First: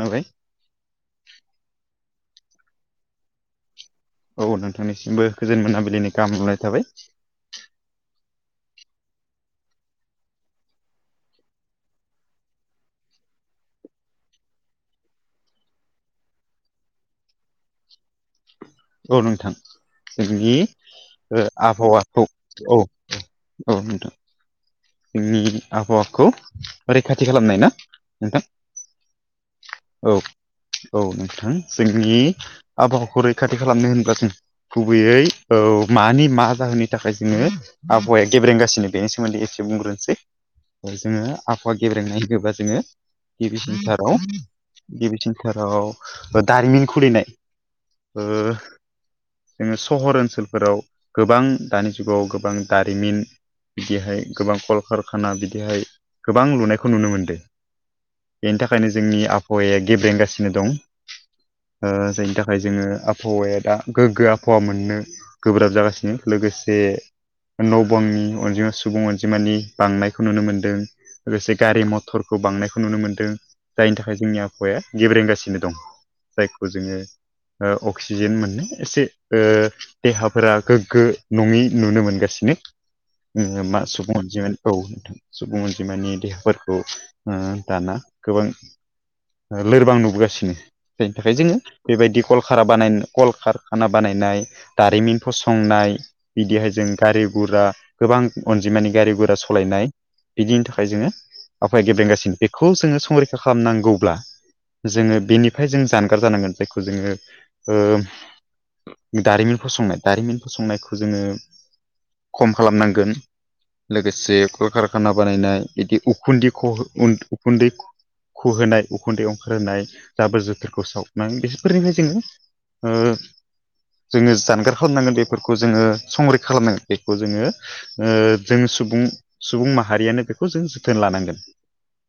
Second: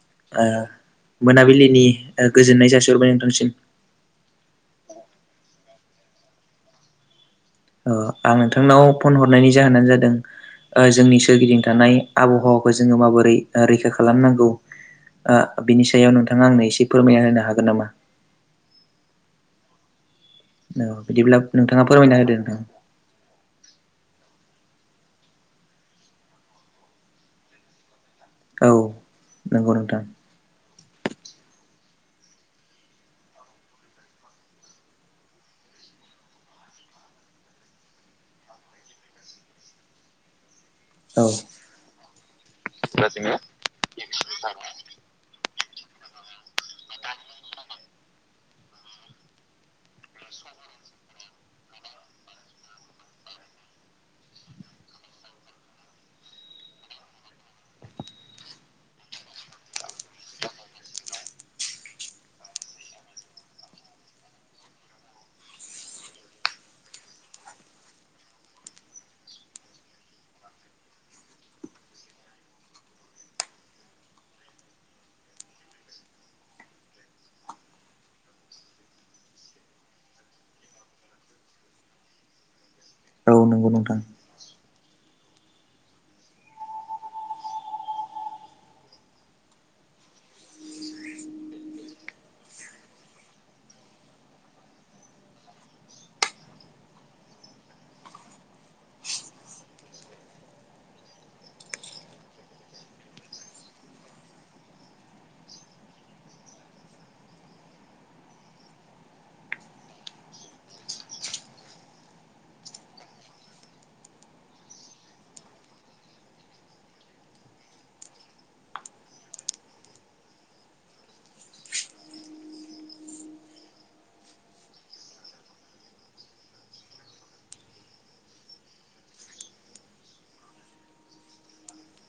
नुबाय ओ मोनाबिलिनि गोजोननाय जासिहरबाय नोंथांसिम औ नोंथांनिसिमबो गोजोन मोनाबिलिनि गाहामलायनाय थाबाय आं नोंथांनाव फन हरनायनि जाहोनानो जादों जोंनि सोरगिदिं थानाय आबहावाखौ जोङो माबोरै रैखा खालामनांगौ ओ बिनि सायाव नोंथाङा आंनो एसे फोरमायना होनो हागोन नामा औ नोंथां जोंनि औ बिदिब्ला नोंथाङा फोरमायना आबहावाखौ होदो नोंथां औ औ नोंथां जोंनि आबहावाखौ रैखाथि खालामनाय ना नोंथां औ नंगौ नोंथां औ औ नोंथां जोंनि आबहावाखौ रैखाथि खालामनो होनब्ला जों गुबैयै औ मानि मा जाहोननि थाखाय जोङो आबहावाया गेब्रेंगासिनो बेनि सोमोनदै एसे बुंग्रोनोसै जोङो औ आबहावा गेब्रेंनाय होनोबा जोङो गिबि सेन्टाराव गिबि सेन्थाराव दारिमिन खुलिनाय ओ जोङो सहर ओनसोलफोराव गोबां दानि जुगाव गोबां दारिमिन बिदिहाय गोबां कल कारखाना बिदिहाय गोबां लुनायखौ नुनो मोनदों बेनि थाखायनो जोंनि आबहावाया गेब्रेंगासिनो दं ओ जायनि थाखाय जोङो आबहावाया दा गोग्गो आबहावा मोननो गोब्राब जागासिनो लोगोसे न' बांनि अनजिमा सुबुं अनजि जिमानि बांनायखौ नुनो मोनदों लोगोसे गारि मथरखौ बांनायखौ नुनो मोनदों जायनि थाखाय जोंनि आबहावाया गेब्रेंगासिनो दं जायखौ जोङो ओ अक्सिजेन मोननाय एसे ओ देहाफोरा गोग्गो नङै नुनो मोनगासिनो औ नंगौ मा नोंथां सुब अनजिमानि औ नोंथां सुबुं अनजिमानि देहाफोरखौ दाना गोबां लोरबां नुबोगासिनो जायनि थाखाय जोङो बेबायदि कलखा बानाय कल कारखाना बानायनाय दारिमिन फसंनाय बिदिहाय जों गारि गुरा गोबां अन जिमानि गारि गुरा सालायनाय बिदिनि थाखाय जोङो आबहावाया गेब्रेंगासिनो बेखौ जोङो संरैखा खालामनांगौब्ला जोङो बेनिफ्राय जों जानगार जानांगोन बेखौ जोङो ओ दारिमिन फसंनाय दारिमिन फसंनायखौ जोङो खम खालामनांगोन लोगोसे कल कारखाना बानायनाय बिदि उखुनदै ख उखुनदै खुहोनाय उखुनदै ओंखारहोनाय जाबोर जोथोरखौ सावनानै बिसोरफोरनिफ्राय जोङो ओ जोङो जानगार खालामनांगोन बेफोरखौ जोङो संरैखा खालामनांगोन बेखौ जोङो ओ जोङ सुबुं सुबुं माहारियानो बेखौ जों जोथोन लानांगोन।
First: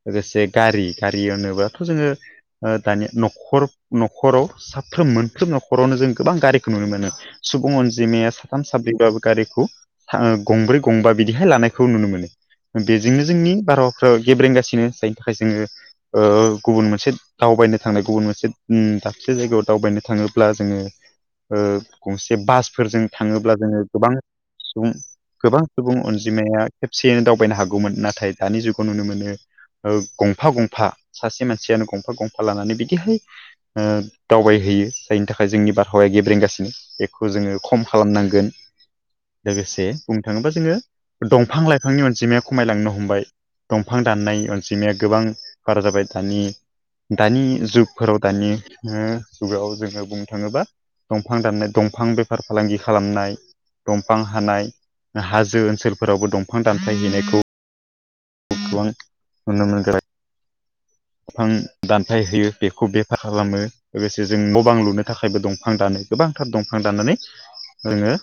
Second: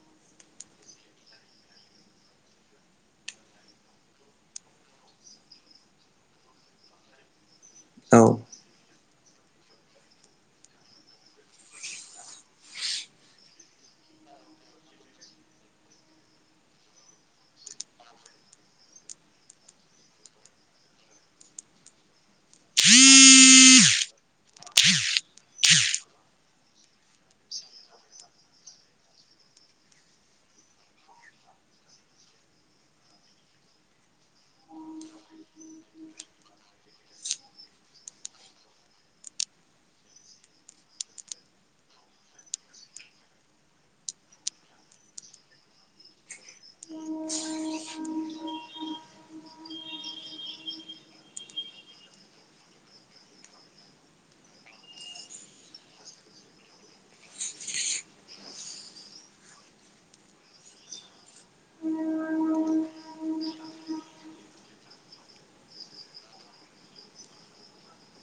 लोगोसे गारि गारि होनोबाथ' जोङो ओ दानि न'खर न'खराव साफ्रोम मोनफ्रोम न'खरावनो जों गोबां गारिखौ नुनो मोनो। सुबुं औ अनजिमाया साथाम साब्रैबाबो गारिखौ [unintelligible] गंब्रै गंबा बिदिहाय लानायखौ नुनो मोनो। बेजोंनो जोंनि बारहावाफ्रा गेब्रेंगासिनो जायनि थाखाय जोङो ओ गुबुन मोनसे दावबायनो थांनाय गुबुन मोनसे दाबसे जायगायाव दावबायनो थाङोब्ला जोङो ओ गंसे बासफोरजों थाङोब्ला जोङो गोबां सुबुं गोबां सुबुं अनजिमाया खेबसेयैनो दावबायनो हागौमोन नाथाय दानि जुगाव नुनो मोनो। ओ गंफा गंफा सासे मानसियानो गंफा गंफा लानानै बिदिहाय ओ दावबायहैयो जायनि थाखाय जोंनि बारहावाया गेब्रेंगासिनो बेखौ जोङो खम खालामनांगोन लोगोसे बुंनो थाङोबा जोङो दंफां लाइफांनि अनजिमाया खमायलांनो हमबाय। दंफां दाननाय अनजिमाया गोबां बारा जाबाय दानि दानि जुगफोराव दानि जुगाव जोङो बुंनो थाङोबा दंफां दाननाय दंफां बेफार फालांगि खालामनाय दंफां हानाय हाजो ओनसोलफोरावबो दंफां दानफाय हैनायखौ [unintelligible] बिफां दानफाय होयो बेखौ बेफार खालामो। लोगोसे जों न' बां लुनो थाखायबो दंफां दानो गोबांथार दंफां दानानै जोङो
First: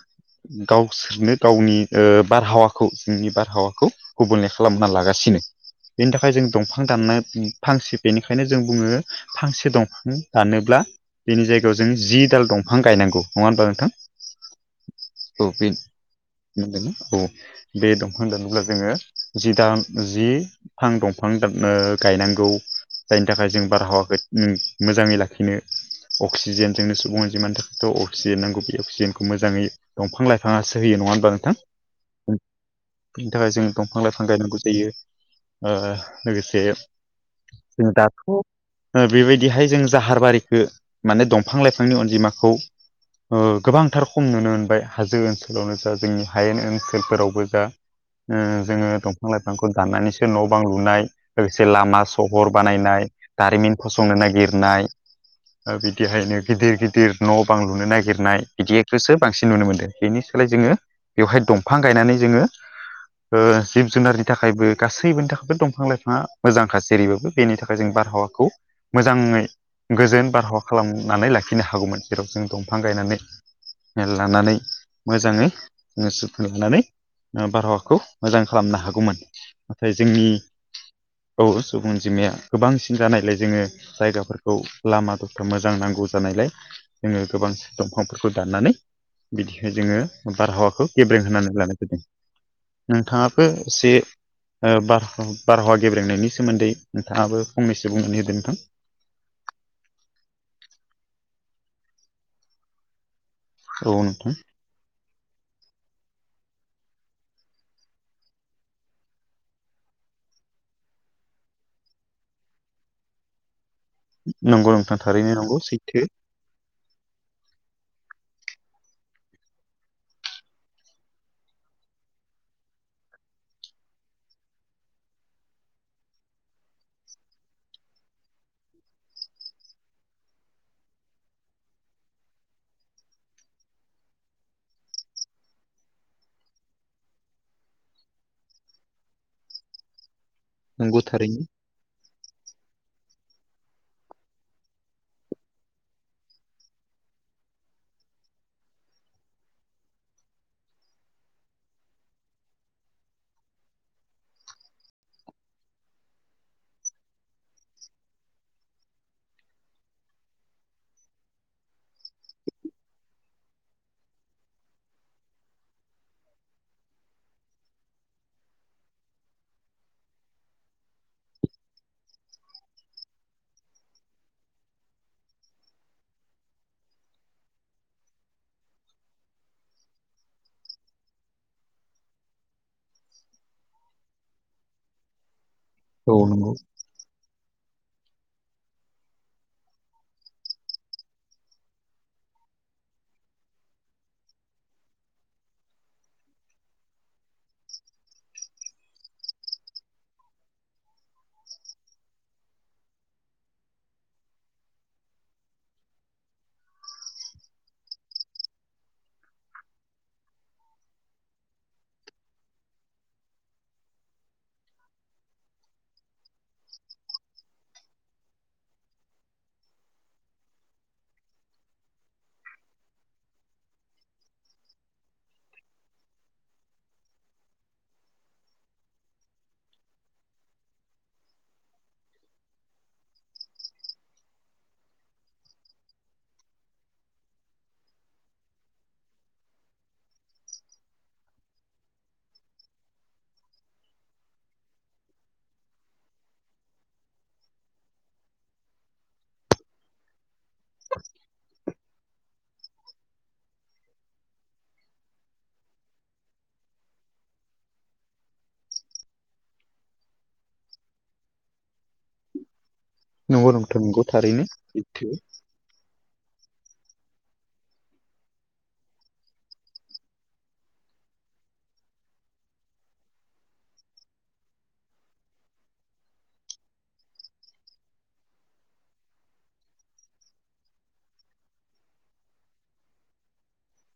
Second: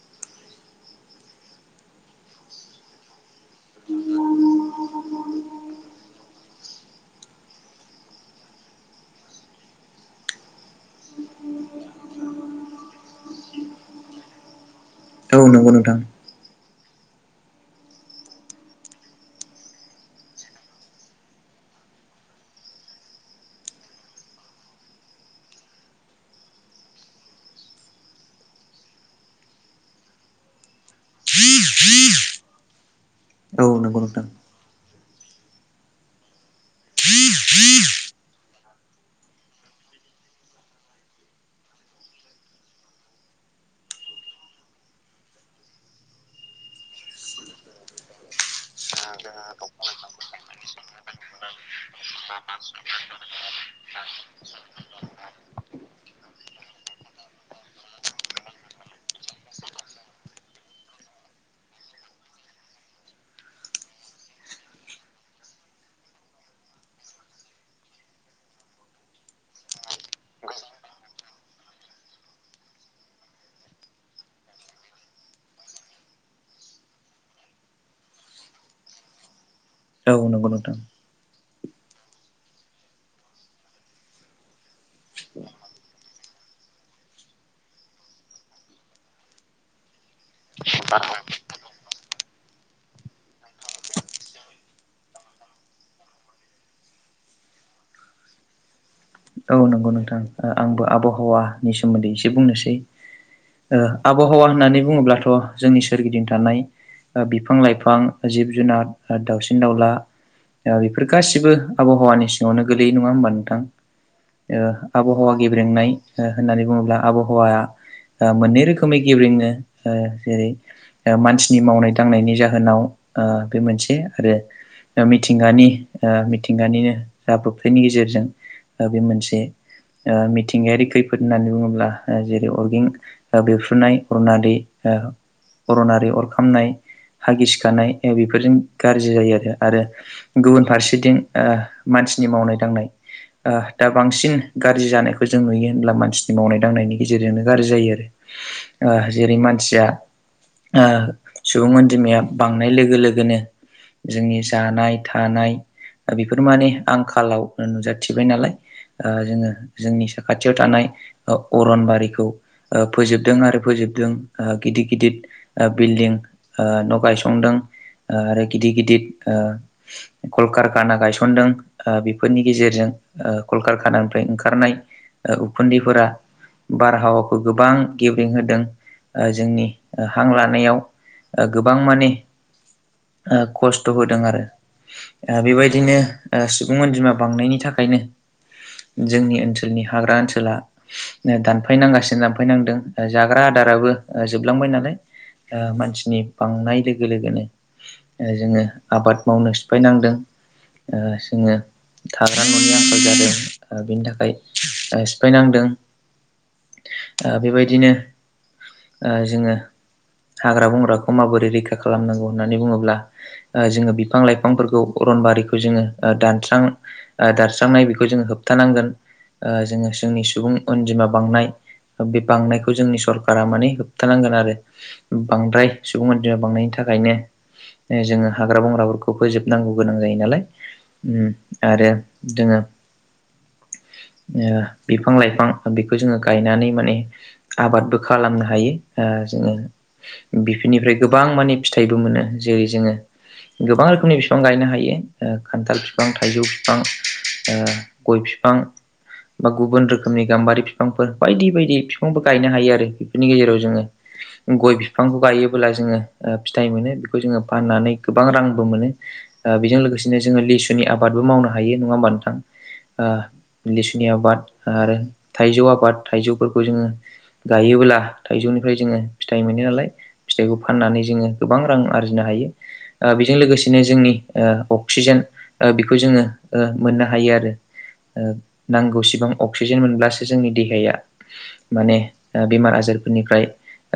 गावसोरनो गावनि ओ बारहावाखौ जोंनि बार आबहावाखौ गुबुनल खालामना लागासिनो बेनि थाखाय जों दंफां दाननो फांसे बेनिखायनो जों बुङो फांसे दंफां दानोब्ला बेनि जायगायाव जों जि दाल दंफां गायनांगौ नङा होमबा नोंथां? औ नंगौ नोंथां बेदों औ बे दंफां होनोब्ला जोङो जि दन जि बिफां दंफां [unintelligible] गायनांगौ जायनि थाखाय जों बारहावाखौ मोजाङै लाखिनो अक्सिजेन जोंनो सुबुं अनजिमानि थाखायथ' अक्सिजेन नांगौ बे अक्सिजेनखौ मोजाङै दंफां लाइफाङासो होयो नङा होनबा नोंथां? बेनि थाखाय जों औ नंगौ दंफां लाइफां नोंथां गायनांगौ जायो ओ लोगोसे जों दाथ' ओ बेबायदिहाय जों जाहारबारिखौ माने दंफां लाइफांनि अनजिमाखौ ओ गोबांथार खम नुनो मोनबाय हाजो ओनसोलावनो जा जोंनि हायेन ओनसोलफोरावबो जा ओ जोङो दंफां लाइफांखौ दान्नानैसो न' बां लुनाय लोगोसे लामा मा सहर मा बानायनाय दारिमिन फसंनो नागिरनाय [unintelligible] ओ बिदिहायनो गिदिर गिदिर न' बां लुनो नागिरनाय बिदिखौसो बांसिन नुनो मोन्दों। बेनि सोलाय जोङो बेवहाय दंफां गायनानै जोङो ओ जिब जुनारनि थाखायबो गासैबोनि थाखायबो' दंफां लाइफाङा मोजांखासो। जेरैबाबो बेनि थाखाय जों बारहावाखौ मोजाङै गोजोन बारहावा खालामनानै लाखिनो हागौमोन जेराव जों दंफां गायनानै लानानै मोजाङै जोङो ओ सुखुन लानानै बारहावाखौ मोजां खालामनो हागौमोन नाथाय औ जोंनि नंगौ नोंथां औ सुबुं अनजिमाया गोबांसिन जानायलाय जोङो जायगाफोरखौ लामा दफा मोजां नांगौ जानायलाय जोङो गोबां दंफांफोरखौ दाननानै बिदिह जोङो बारहावाखौ गेब्रें होननानै लानाय [unintelligible] नोंथाङाबो एसे ओ बारहावा गेब्रेंनायनि सोमोन्दै नोंथाङाबो फंनैसो बुंनानै होदो नोंथां। नं नंगौ नोंथां ओ आंबो आबहावानि सोमोन्दै एसे बुंनोसै। ओ औ नोंथां आबहावा होननानै बुङोब्लाथ' जोंनि सोरगिदिं थानाय बिफां लाइफां जिब जुनार दाउसिन दाउला ओ बेफोर गासिबो आबहावानि सिङावनो गोलैयै नङा होमबा नोंथां। ओ नंगौ नोंथां थारैनो आबहावा नंगौ गेब्रेंनाय सैथो होननानै बुङोब्ला आबहावाया ओ मोननै रोखोमै गेब्रंङो ओ जेरै ओ मानसिनि मावनाय दांनायनि जाहोनाव ओ बे मोनसे आरो मिथिंगानि ओ मिथिंगानिनो जाब्रबथायनि गेजेरजों बे मोनसे ओ मिथिंगायारि खैफोद होननानै बुङोब्ला जेरै अरगें बेफ्रुनाय अरना दै अरनारि अर खामनाय हा गिसिखानाय बेफोरजों गाज्रि जायो आरो आरो गुबुन नंगौ फारसेथिं थारैनो ओ मानसिनि मावनाय दांनाय दा बांसिन गाज्रि जानायखौ जों नुयो होनब्ला मानसिनि मावनाय दांनायनि गेजेरजोंनो गाज्रि जायो। ओ जेरै मानसिया ओ सुबुं अनजिमाया बांनाय लोगो लोगोनो जोंनि जानाय थानाय बेफोर माने आंखालाव नुजाथिबाय नालाय ओ जोङो जोंनि साखाथियाव थानाय अरनबारिखौ फोजोबदों आरो फोजोबदों गिदिर गिदिर बिल्डिं ओ न' गायसंदों आरो गिदिर गिदिर कलकारखाना गायसनदों ओ बेफोरनि गेजेरजों ओ कलकारखानानिफ्राय ओंखारनाय उखुन्दैफोरा बारहावाखौ गोबां गेब्रेंं होदों जोंनि हां लानायाव गोबां मानि खस्थ' होदों आरो। बेबायदिनो औ ओ नंगौ सुबुं अनजिमा बांनायनि थाखायनो जोंनि ओनसोलनि हाग्रा ओनसोला दानफायनांगासिनो दानफायनांदों जाग्रा आदाराबो जोबलांबाय नालाय मानसिनि बांनाय लोगो लोगोनो जोङो आबाद मावनो सिफायनांदों। ओ जोङो थाग्रा न'नि आंखाल जादों। बिनि थाखाय ओ सिफायनांदों। ओ बेबायदिनो ओ जोङो हाग्रा बंग्राखौ माबोरै रैखा खालामनांगौ होननानै बुङोब्ला ओ जोङो बिफां लाइफांफोरखौ अरनबारिखौ जोङो दानस्रां दानस्रांनाय बेखौ जोङो होबथानांगोन ओ जोङो जोंनि सुबुं अनजिमा बांनाय बे बांनायखौ जोंनि सरखारा माने होबथानांगोन आरो। बांद्राय सुबुं अन्जिमा बांनायनि थाखायनो जोङो हाग्रा बंग्राफोरखौ फोजोबनांगौ गोनां जायो नालाय उम आरो जोङो ओ बिफां लाइफां बेखौ जोङो गायनानै माने आबादबो खालामनो हायो ओ जोङो बेफोरनिफ्राय गोबां माने फिथाइबो मोनो जेरै जोङो गोबां रोखोमनि बिफां गायनो हायो ओ खान्थाल बिफां थाइजौ बिफां ओ गय फिफां बा गुबुन रोखोमनि गाम्बारि फिफांफोर बायदि बायदि फि फांबो गायनो हायो आरो बेफोरनि गेजेराव जोङो गय बिफांखौ गायोबोब्ला जोङो फिथाइ मोनो बेखौ जोङो फाननानै गोबां रांबो मोनो ओ बेजों लोगोसेनो जोङो लिसुनि आबादबो मावनो हायो नङा होमबा नोंथां। ओ नंगौ नोंथां नंगौ लिसुनि थारैनो आबाद आरो सैथो थाइजौ आबाद थाइजौफोरखौ जोङो गायोबोब्ला थाइजौनिफ्राय जोङो फिथाइ मोनो नालाय फिथाइखौ फाननानै जोङो गोबां रां आरजिनो हायो। ओ बेजों लोगोसेनो जोंनि ओ अक्सिजेन बेखौ जोङो ओ मोननो हा हायो आरो ओ नांगौसिबां अक्सिजेन मोनब्लासो जोंनि देहाया माने ओ बेमार आजारफोरनिफ्राय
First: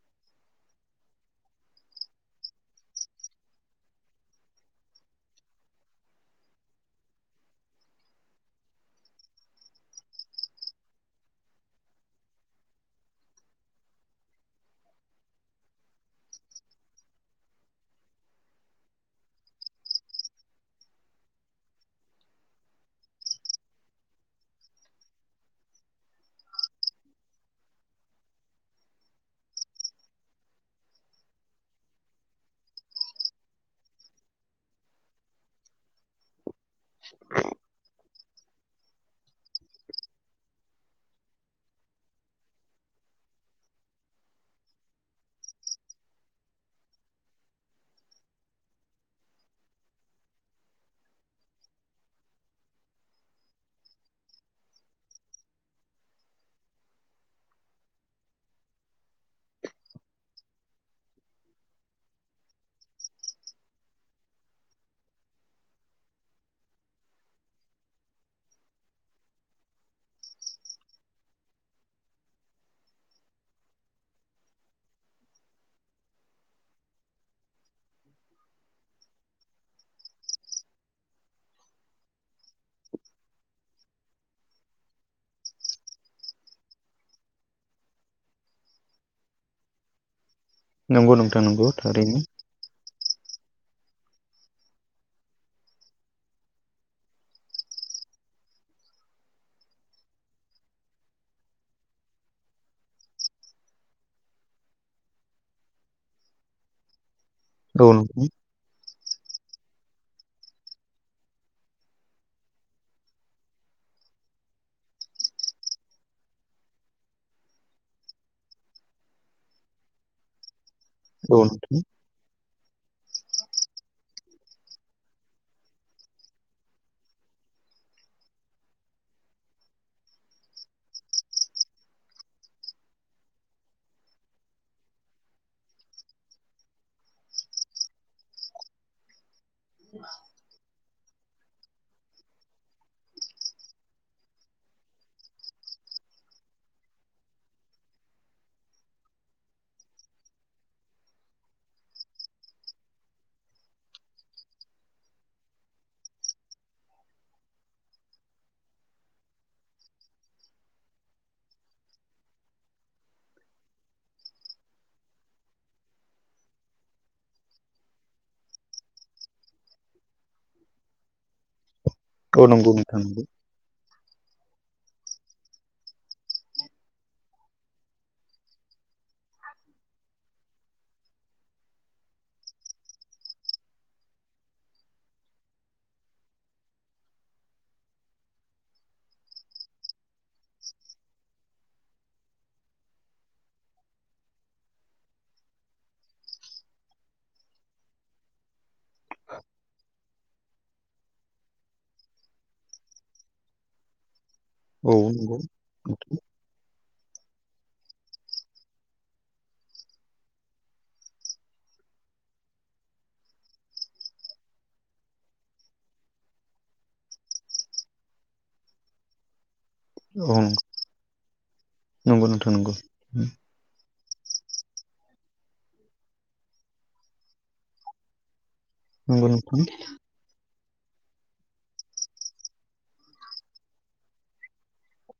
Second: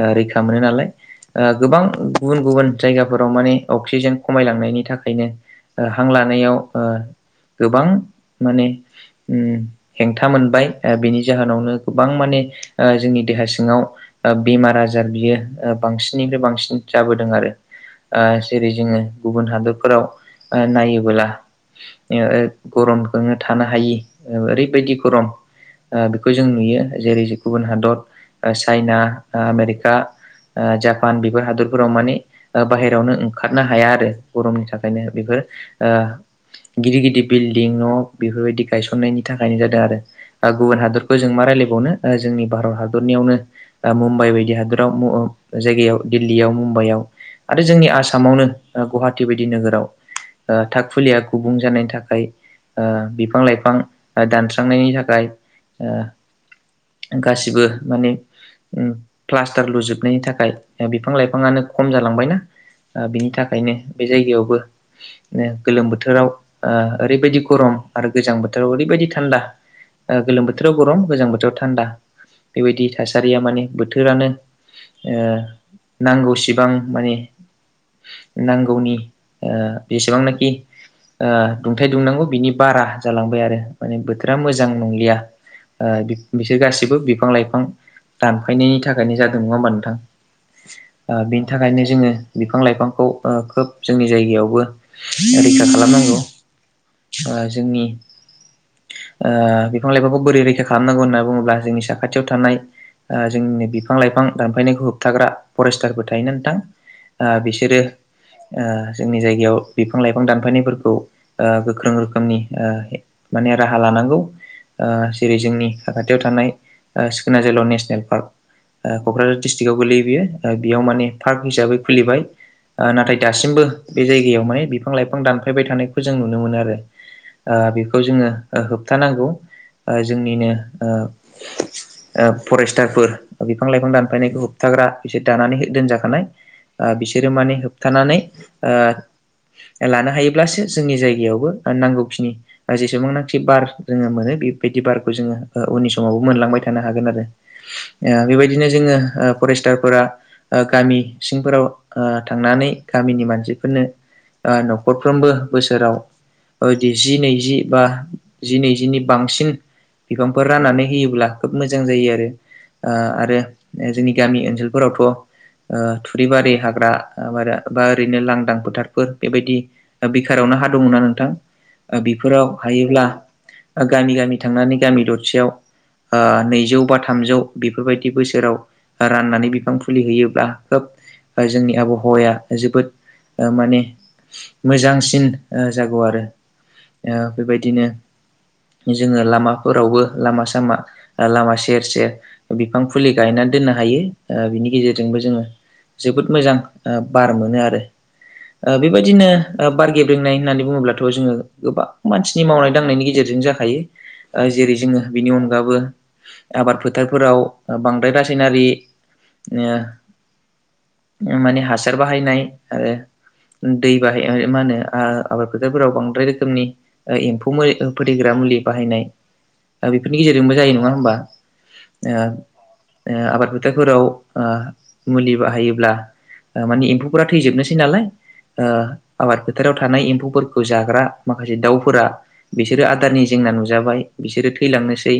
ओ रैखा मोनो नालाय ओ गोबां गुबुन गुबुन जायगाफोराव माने अक्सिजेन खमायलांनायनि थाखायनो ओ हां लानायाव ओ गोबां माने उम हेंथा मोनबाय ओ बेनि जाहोनावनो गोबां माने जोंनि देहा सिङाव ओ बेमार आजार बियो ओ बांसिननिफ्राय बांसिन जाबोदों आरो ओ जेरै जोङो गुबुन हादरफोराव ओ‌ नायोबोला गरमखोनो थानो हायि ओरैबायदि गरम ओ बेखौ जों नुयो जेरै जे गुबुन हादर चाइना ओ आमेरिका ओ जापान बेफोर हादरफोराव मानि ओ बाहेरायावनो ओंखारनो हाया आरो गरमनि थाखायनो बेफोर ओ‌‌ गिदिर गिदिर बिल्डिं न' बेफोरबायदि गायसननायनि थाखायनो जादों आरो ओ गुबुन हादरखौ जों मा रायजलायबावनो जोंनि भारत हादरनिआवनो ओ मुम्बाइ बायदि हादराव उम जायगायाव दिल्लीआव मुम्बाइआव आरो जोंनि आसामावनो ओ गुवाहाटी बायदि नोगोराव ओ थाखाग फुलिआ ओ गुबुं जानायनि थाखाय थाखाय ओ बिफां लाइफां दानस्रांनायनि थाखाय ओ गासिबो मानि उम प्लास्टार लुजोबनायनि थाखाय बिफां लाइफांआनो खम जालांबायना ओ बिनि थाखायनो बे जायगायावबो ओ गोलोम बोथोराव ओ ओरैबादि गरम आरो गोजां बोथोराव ओरैबादि थान्दा ओ गोलोम बोथोराव गरम गोजां बोथोराव थानदा बेबायदि थासारिआ माने बोथोरानो ओ नांगौसिबां मानि नांगौनि ओ बेसेबांनाखि ओ दुंथाइ दुंनांगौ बिनि बारा जालांबाय आरो माने बोथोरा मोजां नंलिआ ओ बिसोर गासिबो बिफां लाइफां दानफायनायनि थाखायनो जादों नङा होमबा नोंथां नंगौ ओ नोंथां बेनि नंगौ थाखायनो जोङो थारैनो बिफां लाइफांखौ ओ खोब जोंनि जायगायावबो रैखा खालामनांगौ ओ जोंनि ओ बिफां लाइफांखौ बोरै रैखा खालामनांगौ होननानै बुङोब्ला जोंनि साखाथिआव थानाय ओ जोंनि बिफां लाइफां दानफायनायखौ होबथाग्रा फरेस्टारबो थायोना नोंथां बिसोर ओ औ नोंथां बिसोरो ओ जोंनि जायगायाव बिफां लाइफां दानफायनायफोरखौ ओ गोख्रों रोखोमनि माने राहा लानांगौ ओ जेरै जोंनि साखाथियाव थानाय ओ सिखोना जोहोलाव नेसनेल पार्क ओ क'क्राझार दिस्ट्रिकटआव गोलैयो ओ बेआव माने औ पार्क हिसाबै नोंथां खुलिबाय ओ नाथाय दासिमबो बे जायगायाव माने बिफां लाइफां दानफायबाय थानायखौ खौ जों नुनो मोनो आरो ओ बेखौ जोङो होबथानांगौ ओ जोंनिनो ओ ओ फरेस्टारफोर बिफां लाइफां दानफायनायखौ होबथाग्रा बिसोर दानानै दोनजाखानाय ओ बिसोरो माने होबथानानै ओ लानो हायोब्लासो जोंनि जायगायावबो नांगौखिनि जेसेबांनाखि बार जोङो मोनो बेबायदि बारखौ जोङो ओ उननि समावबो मोनलांबाय थानो हागोन आरो ओ बेबायदिनो जोङो फरेस्टारफोरा गामि सिंफोराव ओ थांनानै गामिनि मानसिफोरनो ओ न'खरफ्रोमबो बोसोराव ओ दि जि नैजि बा जि नैजिनि बांसिन बिफांफोर राननानै होयोब्ला खोब मोजां जायो आरो ओ आरो जोंनि गामि ओनसोलफोरावथ' ओ थुरि बारि हाग्रा बा ओरैनो लांदां फोथारफोर बेबायदि सेरावनो हा दंङ ना नोंथां औ बेफोराव नंगौ नोंथां हायोब्ला नंगौ गामि गामि थांनानै गामि दरसेआव ओ नैजौ बा थामजौ बेफोरबायदि बोसोराव राननानै बिफां फुलि होयोब्ला खोब ओ जोंनि आबहावाया जोबोद माने मोजांसि सिन जागौ आरो ओ बेबायदिनो जोङो लामाफोरावबो लामा सामा लामा सेर सेर बिफां फुलि गायनानै दोननो हायो बिनि गेजेरजोंबो जोङो जोबोद मोजां बार मोनो आरो बेबायदिनो बार गेब ब्रेंनाय होननानै बुङोब्लाथ' जोङो गोबां मानसिनि मावनाय दांनायनि गेजेरजों जाखायो ओ जेरै औ जोङो बेनि नंगौ अनगाबो नोंथां आबाद फोथारफोराव बांद्राय रासायनारि ओ माने हासार बाहायनाय आरो दै बाहाय मा होनो आबाद फोथारफोराव बांद्राय रोखोमनि एम्फौ मो फोथैग्रा मुलि बाहायनाय बेफोरनि औ गेजेरजोंबो जायो नङा होमबा नंगौ नंगौ नोंथां नंगौ ओ-ओ आबाद फो थाफोराव मुलि बाहायोब्ला मानि एम्फौफोरा थैजोबनोसै नालाय नंगौ आबाद नोंथां फोथाराव थानाय एम्फौफोरखौ जाग्रा माखासे दाउफोरा बिसोरो आदारनि जेंना नुजाबाय बिसोरो थैलांनोसै